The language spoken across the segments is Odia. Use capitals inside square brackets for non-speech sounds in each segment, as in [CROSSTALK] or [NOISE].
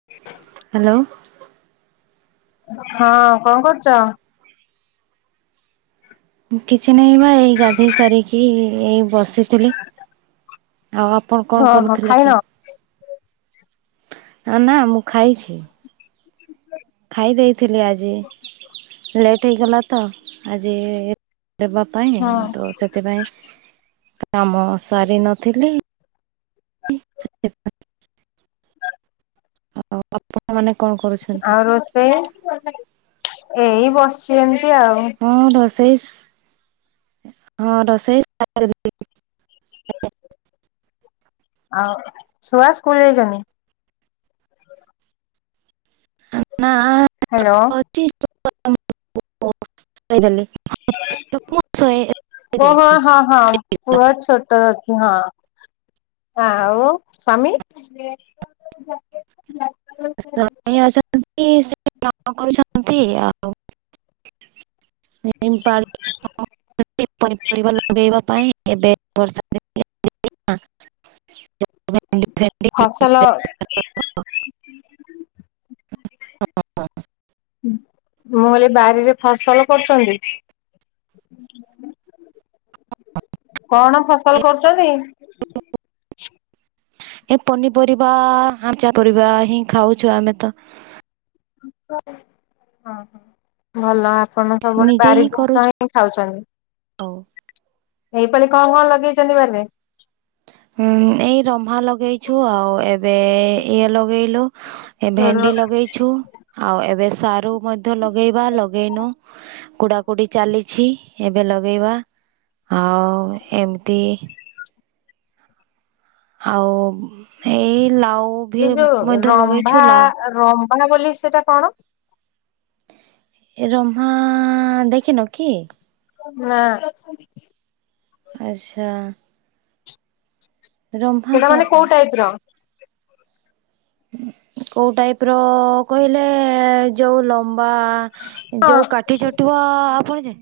[INAUDIBLE] ହ୍ୟାଲୋ। ହଁ କଣ କରୁଚ? କିଛି ନାଇଁ ବା ଏଇ ଗାଧେଇ ସାରିକି ଏଇ ବସିଥିଲି। ଆଉ ଆପଣ କଣ ହଁ ହଁ କରୁଥିଲେ ଖାଇନ? କି? ହଁ ନା ମୁଁ ଖାଇଛି। ଖାଇ ଦେଇଥିଲି ଆଜି ଲେଟ୍ ହେଇଗଲା ତ ଆଜି ଦେବା ପାଇଁ ହଁ ତ ସେଥିପାଇଁ କାମ ସାର ନଥିଲି ଆଉ ଆପଣ ମାନେ କଣ କରୁଛନ୍ତି? ଆଉ ରୋଷେଇ ଏଇ ବସିଛି ଏମିତି ଆଉ। ହଁ ରୋଷେଇ ସ୍ ହଁ ରୋଷେଇ [UNINTELLIGIBLE] ଆଉ ଛୁଆ ସ୍କୁଲ ଯାଇଛନ୍ତି? ନା-ଆ-ଆ ହ୍ୟାଲୋ। [UNINTELLIGIBLE] [UNINTELLIGIBLE] ଯାଇଛି [UNINTELLIGIBLE] ତ ଅଛି ହଁ। ହଁ ଆଉ ସ୍ୱାମୀ ସ୍ୱାମୀ ଅଛନ୍ତି ସେ କଣ କରୁଛନ୍ତି ଆଉ [UNINTELLIGIBLE] [UNINTELLIGIBLE] ପନିପରିବା ଲଗେଇବା ପାଇଁ ଏବେ ବର୍ଷା [UNINTELLIGIBLE] [UNINTELLIGIBLE] ଫସଲ [UNINTELLIGIBLE] ମୁଁ ଏଲେ ବାରିରେ ଫସଲ କରୁଛନ୍ତି? କଣ ଫସଲ କରୁଛନ୍ତି? ଏ ପନିପରିବା-ଆ-ଆ-ଆ ଆଚା ପରିବା ହିଁ ଖାଉଛୁ ଆମେ ତ ଭଲ ଆପଣ ସବୁବେଳେ ନିଜେ ବାରି ହିଁ କରୁଛୁ ଜିନିଷ ହିଁ ଖାଉଛନ୍ତି। ଆଉ। ଏଇପାଳି କଣ କଣ ଲଗେଇଛନ୍ତି ବାରିରେ? ହୁଁ ଏଇ ରହମା ଲଗେଇଛୁ ଆଉ ଏବେ-ଏ-ଏ-ଏ ଇଏ ଲଗେଇଲୁ ଏ ଭେଣ୍ଡି ଲଗେଇଛୁ ଆଉ ଏବେ ସାରୁ ମଧ୍ୟ ଲଗେଇବା ଲଗେଇନୁ କୁଡା କୁଡି ଚାଲିଛି ଏବେ ଲଗେଇବା। ଆଉ-ଉ-ଉ ଏମିତି ଆଉ-ଉ-ଉ ଏଇ ଲାଉ ବି ଏଇ ଯୋଉ ମଧ୍ୟ ଲଗେଇଛୁ ଲାଉ ରମ୍ଭା-ଆ ରମ୍ଭା ବୋଲି ସେଟା? ଏ ରହମା-ଆ-ଆ-ଆ ଦେଖିନ କି? ନାଁ। ଆଚ୍ଛା। ରମ୍ଭା ସେଇଟା ତ ମାନେ କୋଉ ଟାଇପ ର? କୋଉ ଟାଇପ ର-ଅ-ଅ-ଅ କହିଲେ-ଏ-ଏ-ଏ ଯୋଉ ଲମ୍ବା-ଆ-ଆ-ଆ ହଁ ଯେଉଁ କାଠି ଛଟୁଆ-ଆ-ଆ-ଆ ଆପଣ ଯା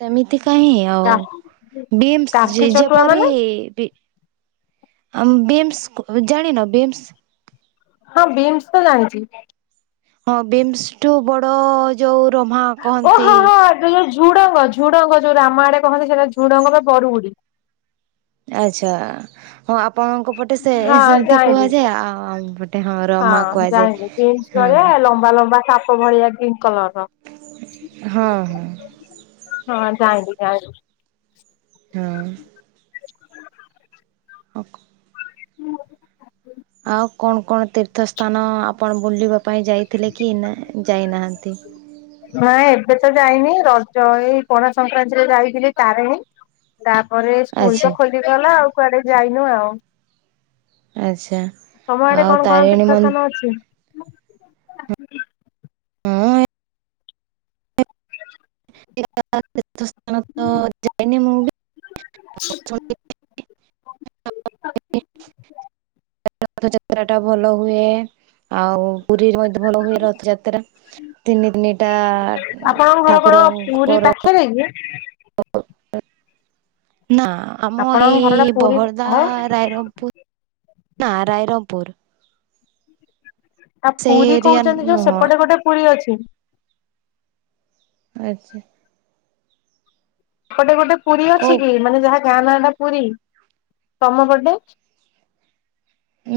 ସେମିତି କାହିଁ କା ଆଉ ବିମ୍ସ କାଠି ଯେ ଚଟୁଆ ଯେପରି ମାନେ ବି ଆଉ ବିମ୍ସ ଜାଣିନ ବିମ୍ସ? ହଁ ବିମ୍ସ ତ ଜାଣିଛି। ହଁ ବିମ୍ସ ଠୁ ବଡ଼-ଅ-ଅ ଯେଉଁ ରହମା କହନ୍ତି। ଏ ଯୋଉ ଝୁଡଙ୍ଗ ଝୁଡଙ୍ଗ ଯୋଉ ରାମ ଆଡେ କହନ୍ତି ସେଟା ଝୁଡଙ୍ଗ ବା ବରୁଗୁଡି। ଆଛା-ଆ ହଁ ଆପଣଙ୍କ ପଟେ ସେ ହଁ ସେମିତି ଜାଇଁଲି କୁହାଯାଏ ଆଉ ଆମ ପଟେ ହଁ ରମା ହଁ କୁହାଯାଏ ହଁ। ଙ୍କ ଭଳିଆ ଗ୍ରୀିନ କଲର୍ ର। ହଁ ହଁ। ହଁ ଯାଇଲି ଯାାଇଲି। ହଁ। ହଉ। ହୁଁ ଆଉ କଣ କଣ ତୀର୍ଥସ୍ଥାନ ଆପଣ ବୁଲିବା ପାଇଁ ଯାଇଥିଲେ କି ନା ଯାଇନାହାନ୍ତି? ନାଇ ଏବେ ତ ଯାଇନି ରଜ ଏଇ ପଣା ସଂକ୍ରାନ୍ତିରେ ଯାଇଥିଲି ତାରଣି ତାପରେ ସ୍କୁଲ ଆଚ୍ଛା ତ ଖୋଲିଗଲା ଆଉ କୁଆଡେ ଯାଇନୁ ଆଉ। ଆଚ୍ଛା। ତମ ଆଡେ ଆଉ କଣ କଣ ତାରିଣୀ ମନ୍ଦ ତୀର୍ଥସ୍ଥାନ ଅଛି? ହଁ ତୀର୍ଥ ସ୍ଥାନ ତ ଯାଇନି ମୁଁ ବି [UNINTELLIGIBLE] ରଥଯାତ୍ରା ଟା ଭଲ ହୁଏ ଆଉ ପୁରୀରେ ମଧ୍ୟ ଭଲ ହୁଏ ରଥଯାତ୍ରା ତିନି ତିନିଦିନିଟା ଆପଣଙ୍କ ଘର କଣ ଠାକୁରଙ୍କର [UNINTELLIGIBLE] ନା ଆମ ଆପଣଙ୍କ ଏଇ ଘର ଟା ପୁରୀ ବହର୍ଦା ଆଉ ରାଇରଙ୍ଗପୁର ନା ରାଇରାମପୁର ଆ ସେଇ ପୁରୀ ଏରିଆ କହୁଛନ୍ତି ଯୋଉ ନୁହଁ ସେପଟେ ଗୋଟେ ପୁରୀ ଅଛି। ଆଚ୍ଛା। ପଟେ ଗୋଟେ ପୁରୀ ଅଛି କୋଉ କି ମାନେ ଯାହା ଗାଁ ନାଁଟା ପୁରୀ ତମ ପଟେ?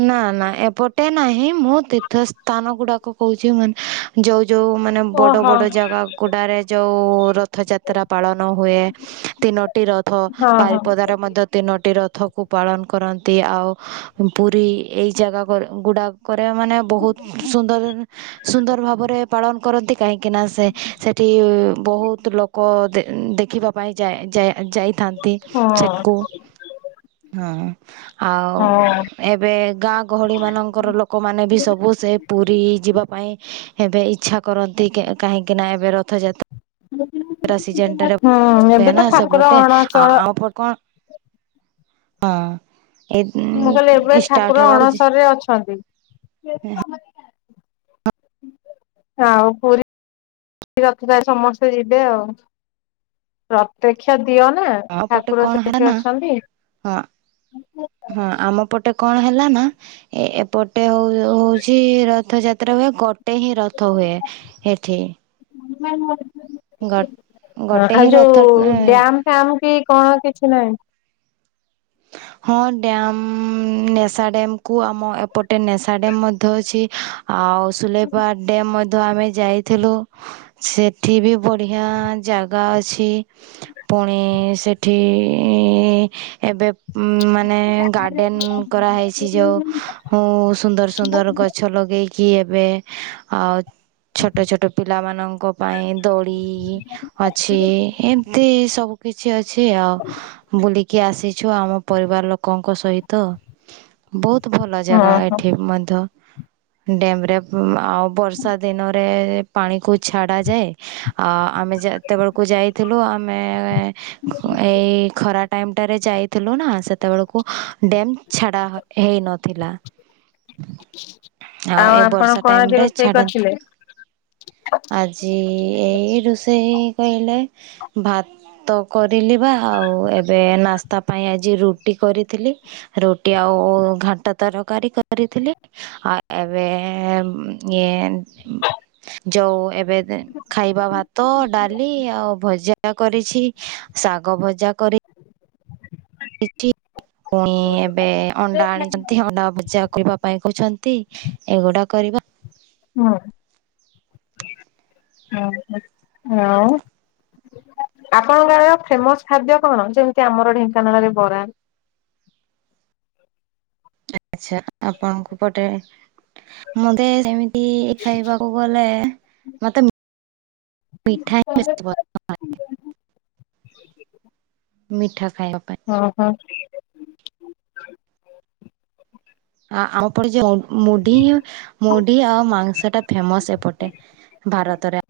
ନା ନା ଏପଟେ ନାହିଁ ମୁଁ ତୀର୍ଥ ସ୍ଥାନ ଗୁଡାକ କହୁଛି ମାନେ ଯୋଉ ଯୋଉ ମାନେ ଓହୋ ବଡ଼ ହଁ ବଡ଼ ଜାଗା ଗୁଡ଼ାରେ ଯୋଉ ରଥଯାତ୍ରା ପାଳନ ହୁଏ ତିନୋ ଟି ରଥ ହଁ। ବାରିପଦାରେ ମଧ୍ୟ ତିନୋଟି ରଥକୁ ପାଳନ କରନ୍ତି, ଆଉ ପୁରୀ ଏଇ ଜାଗା ଗ ଗୁଡ଼ା କରେ ମାନେ ବହୁତ୍ ସୁନ୍ଦର୍ ସୁନ୍ଦର୍ ଭାବରେ ପାଳନ କରନ୍ତି। କାହିଁକିନା ସେ ସେଠି ବହୁତ୍ ଲୋକ ଦେ ଦେଖିବା ପାଇଁ ଯା ଯା ଯାଇଥାନ୍ତି ହଁ ସେଟ୍ କୁ। ହଁ ଆଉ ହଁ ଏବେ ଗାଁ ଗହଳିମାନଙ୍କର ଲୋକମାନେ ବି ସବୁ ସେ ପୁରୀ ଯିବା ପାଇଁ ଏବେ ଇଚ୍ଛା କରନ୍ତି କାହିଁକିନା ଏବେ ରଥଯାତ ତ୍ରା ସିଜନ୍ ଟାରେ ହୁଁ ଏବେ ହୁଏ ତ ନା ଠାକୁର ସେପଟେ ଆ ଅଣସର [UNINTELLIGIBLE] କଣ ହଁ [UNINTELLIGIBLE] ମୁଁ କହିଲି ଏବେ ଷ୍ଟାର୍ଟ ଠାକୁର ହବାକୁ ଅଣସରରେ ଅଛନ୍ତି। ଆଉ ପୁରୀ ରଥ [UNINTELLIGIBLE] ସମସ୍ତେ ଯିବେ ଆଉ ପ୍ରତ୍ୟକ୍ଷ ଦିଅଁ ନା। ଆମ ପଟେ ଠାକୁର କଣ ହେଲା ସେଠି ନା ଅଛନ୍ତି। ହଁ ହଁ ଆମ ପଟ୍ ପଟେ କଣ ହେଲା ନା ଏପଟେ ହଉ ହଉଛି ରଥଯାତ୍ରା ହୁଏ ଗୋଟେ ହିଁ ରଥ ହୁଏ। ହେଠି। ଗୋଟେ ଆ ହିଁ ଯୋଉ ରଥ ଡ୍ୟାମ୍ [UNINTELLIGIBLE] କି କଣ କିଛି ନାହିଁ। ହଁ ଡ୍ୟମ୍ ନେସା ଡ୍ୟମ୍ କୁ ଆମ ଏପଟେ ନେସ ଡ୍ୟାମ୍ ମଧ୍ୟ ଅଛି ଆଉ ସୁଲେପା ଡ୍ୟାମ୍ ମଧ୍ୟ ଆମେ ଯାଇଥିଲୁ। ସେଠି ବି ବଢିଆ ଜାଗା ଅଛି। ପୁଣି ସେଠି ଏବେ ଉମ୍-ଉ-ଉ ମାନେ ଗାର୍ଡ଼େନ୍ କରାହେଇଛି ଯୋଉ ହୁଁ-ଉ-ଉ ସୁନ୍ଦର୍-ସୁନ୍ଦର୍ ଗଛ ଲଗେଇକି ଏବେ ଆଉ ଛୋଟ-ଛୋଟ ପିଲାମାନଙ୍କ ପାଇଁ ଦୋଡି ଅଛି ଏମିତି ସବୁ କିଛି ଅଛି ଆଉ, ବୁଲିକି ଆସିଛୁ ଆମ ପରିବାର ଲୋକଙ୍କ ସହିତ, ବହୁତ୍ ଭଲ ହଁ ଜାଗା ହଁ ଏଠି ମଧ୍ୟ ଡ୍ୟାମ୍ ରେ ଆଉ ବର୍ଷା ଦିନରେ ପାଣିକୁ ଛାଡ଼ା ଯାଏ, ଆ-ଆ ଆମେ ଜା ଯେତେବେଳକୁ ଯାଇଥିଲୁ ଆମେ-ଏ-ଏ-ଏ ଖ ଏଇ ଖରା ଟାଇମଟାରେ ଯାଇଥିଲୁ ନା। ସେତେବେଳକୁ ଡ୍ୟେମ୍ ଛାଡା ହେଇ ନଥିଲା। ଆଉ ଏ ଆପଣ ବର୍ଷା କଣ ଆଜି ଟାଇମଟା ରୋଷେଇ ଛାଡନ୍ତି। କରିଥିଲେ? ଆଜି ଏଇ ରୋଷେଇ କହିଲେ ଭାତ କରିଲି ବା ଆଉ ଏବେ ନାସ୍ତା ପାଇଁ ଆଜି ରୁ ଟି କରିଥିଲି ରୁଟି ଆଉ ଘାଣ୍ଟ ତରକାରୀ କରିଥିଲି। ଆଉ ଏବେ-ଏ-ଏ ଇଏ ଯୋଉ ଏବେ ଖାଇବା ଭାତ ଡାଲି ଆଉ ଭଜା କରିଛି ଶାଗ ଭଜା କରି [INAUDIBLE] ପୁଣି ଏବେ ଅଣ୍ଡା ଆଣିଛନ୍ତି ଅଣ୍ଡା ଭଜା କରିବା ପାଇଁ କହିଛନ୍ତି ଏଗୁଡା କରିବା। ହୁଁ ହୁଁ-ହୁଁ ଆଁ ଆପଣଙ୍କ ଗାଆଁର ଆଉ ଫେମସ୍ ଖାଦ୍ୟ କଣ? ଯେମିତି ଆମର ଢେଙ୍କାନାଳରେ ବରା। ଆଚ୍ଛା ଆପଣୁଙ୍କୁ ପଟେ ମତେ ସେମିତି ଖାଇବାକୁ ଗଲେ ମତେ ପିଠା [INAUDIBLE] [INAUDIBLE] ମିଠା ଖାଇବା ପାଇଁ। ହଁ ହଁ। ଆ ଆମ ପଟେ ଯେଉନ୍? ମୁଢି-ଇ-ଇ ମୁଢି ଆଉ ମାଂସଟା ଫେମସ୍ ଏପଟେ ଭାରତରେ।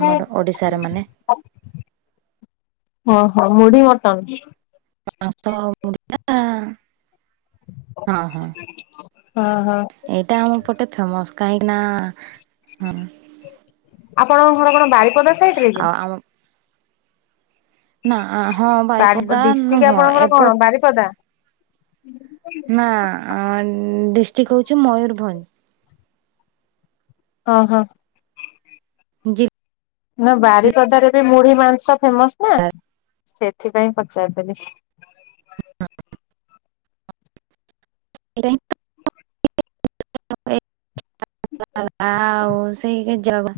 ଆମର ଓଡିଶାରେ ମାନେ ଓହୋଃ ମୁଢି ମଟନ। [INAUDIBLE] ହଁ ହଁ। ଓ ହୋ। ଏଇଟା ଆମ ପଟେ ଫେମସ୍ କାହିଁକି ନା ହଁ ଆପଣଙ୍କ ଘର କଣ ବାରିପଦା ସାଇଟରେ କି? ନାଆଁ-ଆ-ଆ ହଁମ୍। ବାରିପଦ୍ ଡିଷ୍ଟ୍ରିକ୍ ଆପଣଙ୍କର କଣ ବାରିପଦା? ନା-ଆ-ଆ-ଆନ୍-ଅ-ଅ ଡିଷ୍ଟ୍ରିକ୍ ହଉଛି ମୟୂରଭଞ୍ଜ। ଓ ହୋ। ଜିଲ୍ ନା ବାରିିପଦାରେ ବି ମୁଢି ମାଂସ ଫେମସ୍ ନା ସେଥିପାଇଁ ପଚାରିଦେଲି। [UNINTELLIGIBLE] [INAUDIBLE] ଆ-ଆ-ଆ-ଉ ସେଇଗା ଜବା।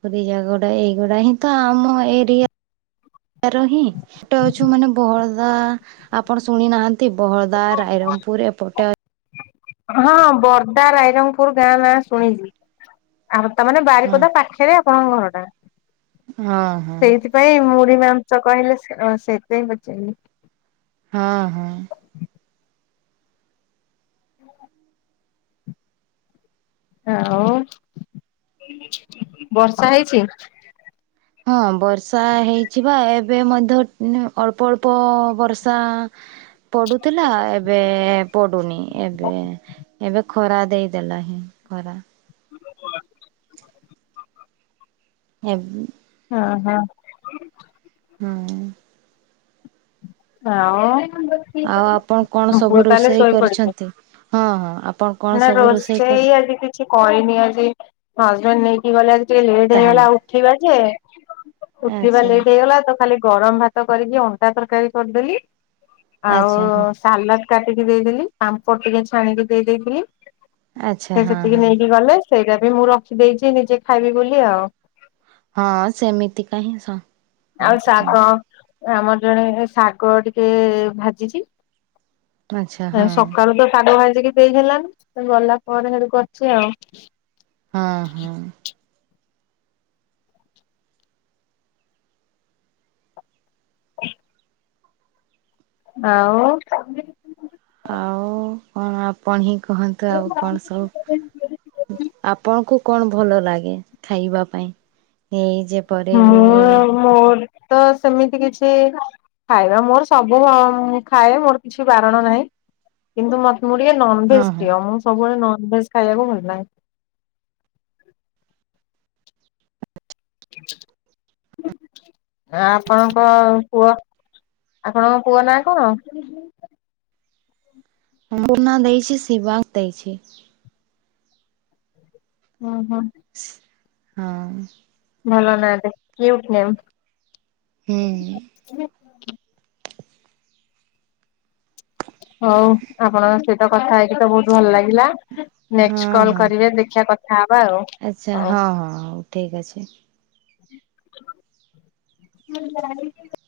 [UNINTELLIGIBLE] ଏଇଗୁଡା ହିଁ ତ ଆମ ଏରିଆ। ତାର ହିଁ ଛୋଟ ଅଛୁ ମାନେ ବର୍ଦା ଆପଣ ଶୁଣି ନାହାଁ ନ୍ତି, ବର୍ଦା, ରାଇରଙ୍ଗପୁର ଏପଟର ହଁ ବର୍ଦ୍ଦା ରାଇରଙ୍ଗପୁର ଗାଆଁ ନାଁଆ ଶୁଣିିଚି। ଆଉ ତାମାନେ ହଁ ବାରିପଦା ପାଖେରେ ଆପଣଙ୍କ ଘରଟା? ହଁ ହଁ। ନାଇଁ ମୁଢି ମାଂସ କହିଲେ ସେ-ସେଇଥିପାଇଁ ପଚାରିଲି। ହଁ ହଁ। [INAUDIBLE] ଆଉ ବର୍ଷା ହେଇଚି। ହଁ ବର୍ଷା ହେଇଛି ପା ଏବେ ଇଂ ମଧ୍ୟ ଅଳ୍ପ ଅଳ୍ପ ବର୍ଷା ଆଁ। ପଡୁଥିଲା ଏବେ ପଡୁନି। ଏବେ ଏବେ ଖରା ଦେଇଦେଲା ହିଁ ଖରା। [INAUDIBLE] ହେବି ଅ ହ। ହୁଁଉଁ। ଆଉ ତମ ଆଉ ଆପଣ କଣ ସବୁ ପୁଅ ତାହଲେ ରୋଷେଇ ଶୋଇ ପଡିଚି। କରିଛନ୍ତି? ହଁ ହଁ ଆପଣ କଣ ନା ସବୁ କରି ରୋଷେଇ ଆଜି କି କିଛି କରିନି ଆଜି ହଜବେଣ୍ଡ ନେଇକି ଗଲେ ଆଜି ଟିକେ ଲେଟ୍ ତାହେଲେ ହେଇଗଲା ଆଉ ଉଠିବା ଯେ ଉଠିବା ଆଚ୍ଛା ଲେଟ୍ ହେଇଗଲା ତ ଖାଲି ଗରମ୍ ଭାତ କରିକି ଅଣ୍ଡା ତରକାରୀ କରିଦେଲି। ଆଉ ଆଚ୍ଛା ହଁ ସାଲଟ୍ କାଟିକି ଦେଇଦେଲି। ପାମ୍ପଡ ଟିକେ ଛାଣିକି ଦେଇ ଦେଇଥିଲି। ଆଚ୍ଛା ସିଏ ହଁ ସେତିକି ହଁ ନେଇକି ଗଲେ। ସେଇଟା ବି ମୁଁ ରଖିଦେଇଚି ନିଜେ ଖାଇବି ବୋଲି ଆଉ। ହଁ ସେମିତିକା ହିଁ ସ ଆଉ ଶାଗ ଆମର ଜଣେ ଏ ଶାଗ ଟିକେ ଭାଜିଚି। ଆଚ୍ଛା ହଁ ଏଁ ସକାଳୁ ତ ସାଗ ଭାଜିକି ଦେଇ ହେଲା ନାଇଁ। ସେ ଗଲା ପରେ ହେଣୁକୁ ଅଛି ଆଉ। ହଁ ହଁ। [INAUDIBLE] ଆଉ ଆଉ କଣ ଆପଣ ହିଁ କୁହନ୍ତୁ ଆଉ କଣ ସବୁ। ଆପଣଙ୍କୁ କଣ ଭଲ ଲାଗେ ଖାଇବା ପାଇଁ? ଏଇ ଯେ ପରି ମୁଁ [UNINTELLIGIBLE] ମୋର ତ ସେମିତି କିଛି ଖାଇବା ମୋର ସବୁ ଖାଏ ମୋର କିଛି ବାରଣ ନାହିଁ କିନ୍ତୁ ମୁଁ ଟିକେ ହଁ ନନଭେଜ୍ ହଁ ପ୍ରିୟ ମୁଁ ସବୁବେଳେ ନନଭେଜ୍ ଖାଇବାକୁ ଭଲ ଲାଗେ। [INAUDIBLE] ଏ ଆପଣଙ୍କ ପୁଅ ଆପଣଙ୍କ ପୁଅ ନାଁ କଣ? ମୋ ପୁଅ ନାଁ ଦେଇଚି ଶିବାକଂ ଦେଇଛି। ଓ ହଁ। ହଁଅ। ଭଲ ନା ଟେ କ୍ୟୁଟ୍ ନେମ। ହୁଁ ହୁଁ। ତୁମେ ହୋଉ ଆପଣଙ୍କ ସହିତ କଥା ହେଇକି ତ ବୋହୁତ ଭଲ ଲାଗିଲା। ନେକଷ୍ଟ କଲ୍ କରିବେ ଦେଖିଆ କ ଆଛା ହଁ ହଁ ହୋଉ ଠିକ୍ ଅଛି। ମୁଁ ଜାଣିନି [UNINTELLIGIBLE]